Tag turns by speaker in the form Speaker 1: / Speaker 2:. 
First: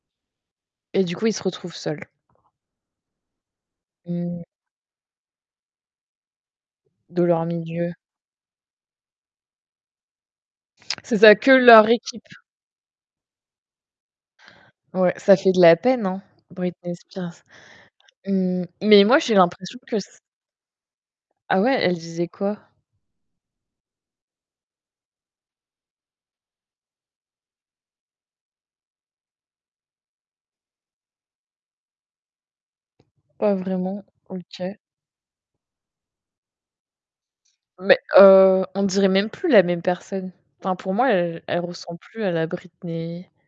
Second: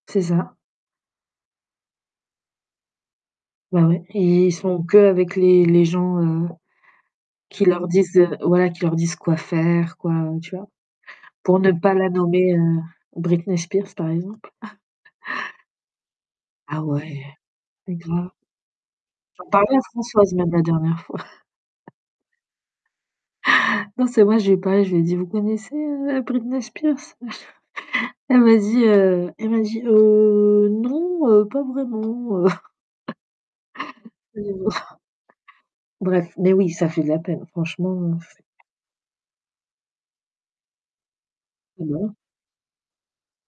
Speaker 1: C'est ça.
Speaker 2: Et du coup, ils se retrouvent seuls.
Speaker 1: Bah, ouais,
Speaker 2: Mmh.
Speaker 1: et ils sont qu'avec les les gens, heu,
Speaker 2: De leur
Speaker 1: qui leur
Speaker 2: milieu?
Speaker 1: disent, heu voilà, leur disent quoi faire, quoi, tu vois?
Speaker 2: C'est ça, que
Speaker 1: Pour ne
Speaker 2: leur
Speaker 1: pas la
Speaker 2: équipe.
Speaker 1: nommer heu, Britney Spears, par exemple.
Speaker 2: Ouais, ça fait de la peine, hein?
Speaker 1: Ah
Speaker 2: Britney
Speaker 1: ouais!
Speaker 2: Spears.
Speaker 1: C'est grave!
Speaker 2: Mmh, mais moi, j'ai
Speaker 1: J'en parlais à
Speaker 2: l'impression que c
Speaker 1: Françoise, même, la dernière fois.
Speaker 2: Ah ouais? Elle disait quoi?
Speaker 1: Non, c'est vrai, je lui ai parlé, je lui ai dit: «Vous connaissez, heu, Britney Spears?» Elle m'a dit, heu, elle m'a dit, heu: «Heu, non, heu, pas vraiment, heu.»
Speaker 2: Pas vraiment, OK.
Speaker 1: [unintelligible] bref, mais oui, ça fait de la peine, franchement
Speaker 2: Mais
Speaker 1: heu
Speaker 2: heu, on dirait même plus la même personne, enfin, pour moi, heu, elle
Speaker 1: Eh
Speaker 2: ressemble
Speaker 1: ben.
Speaker 2: plus à la Britney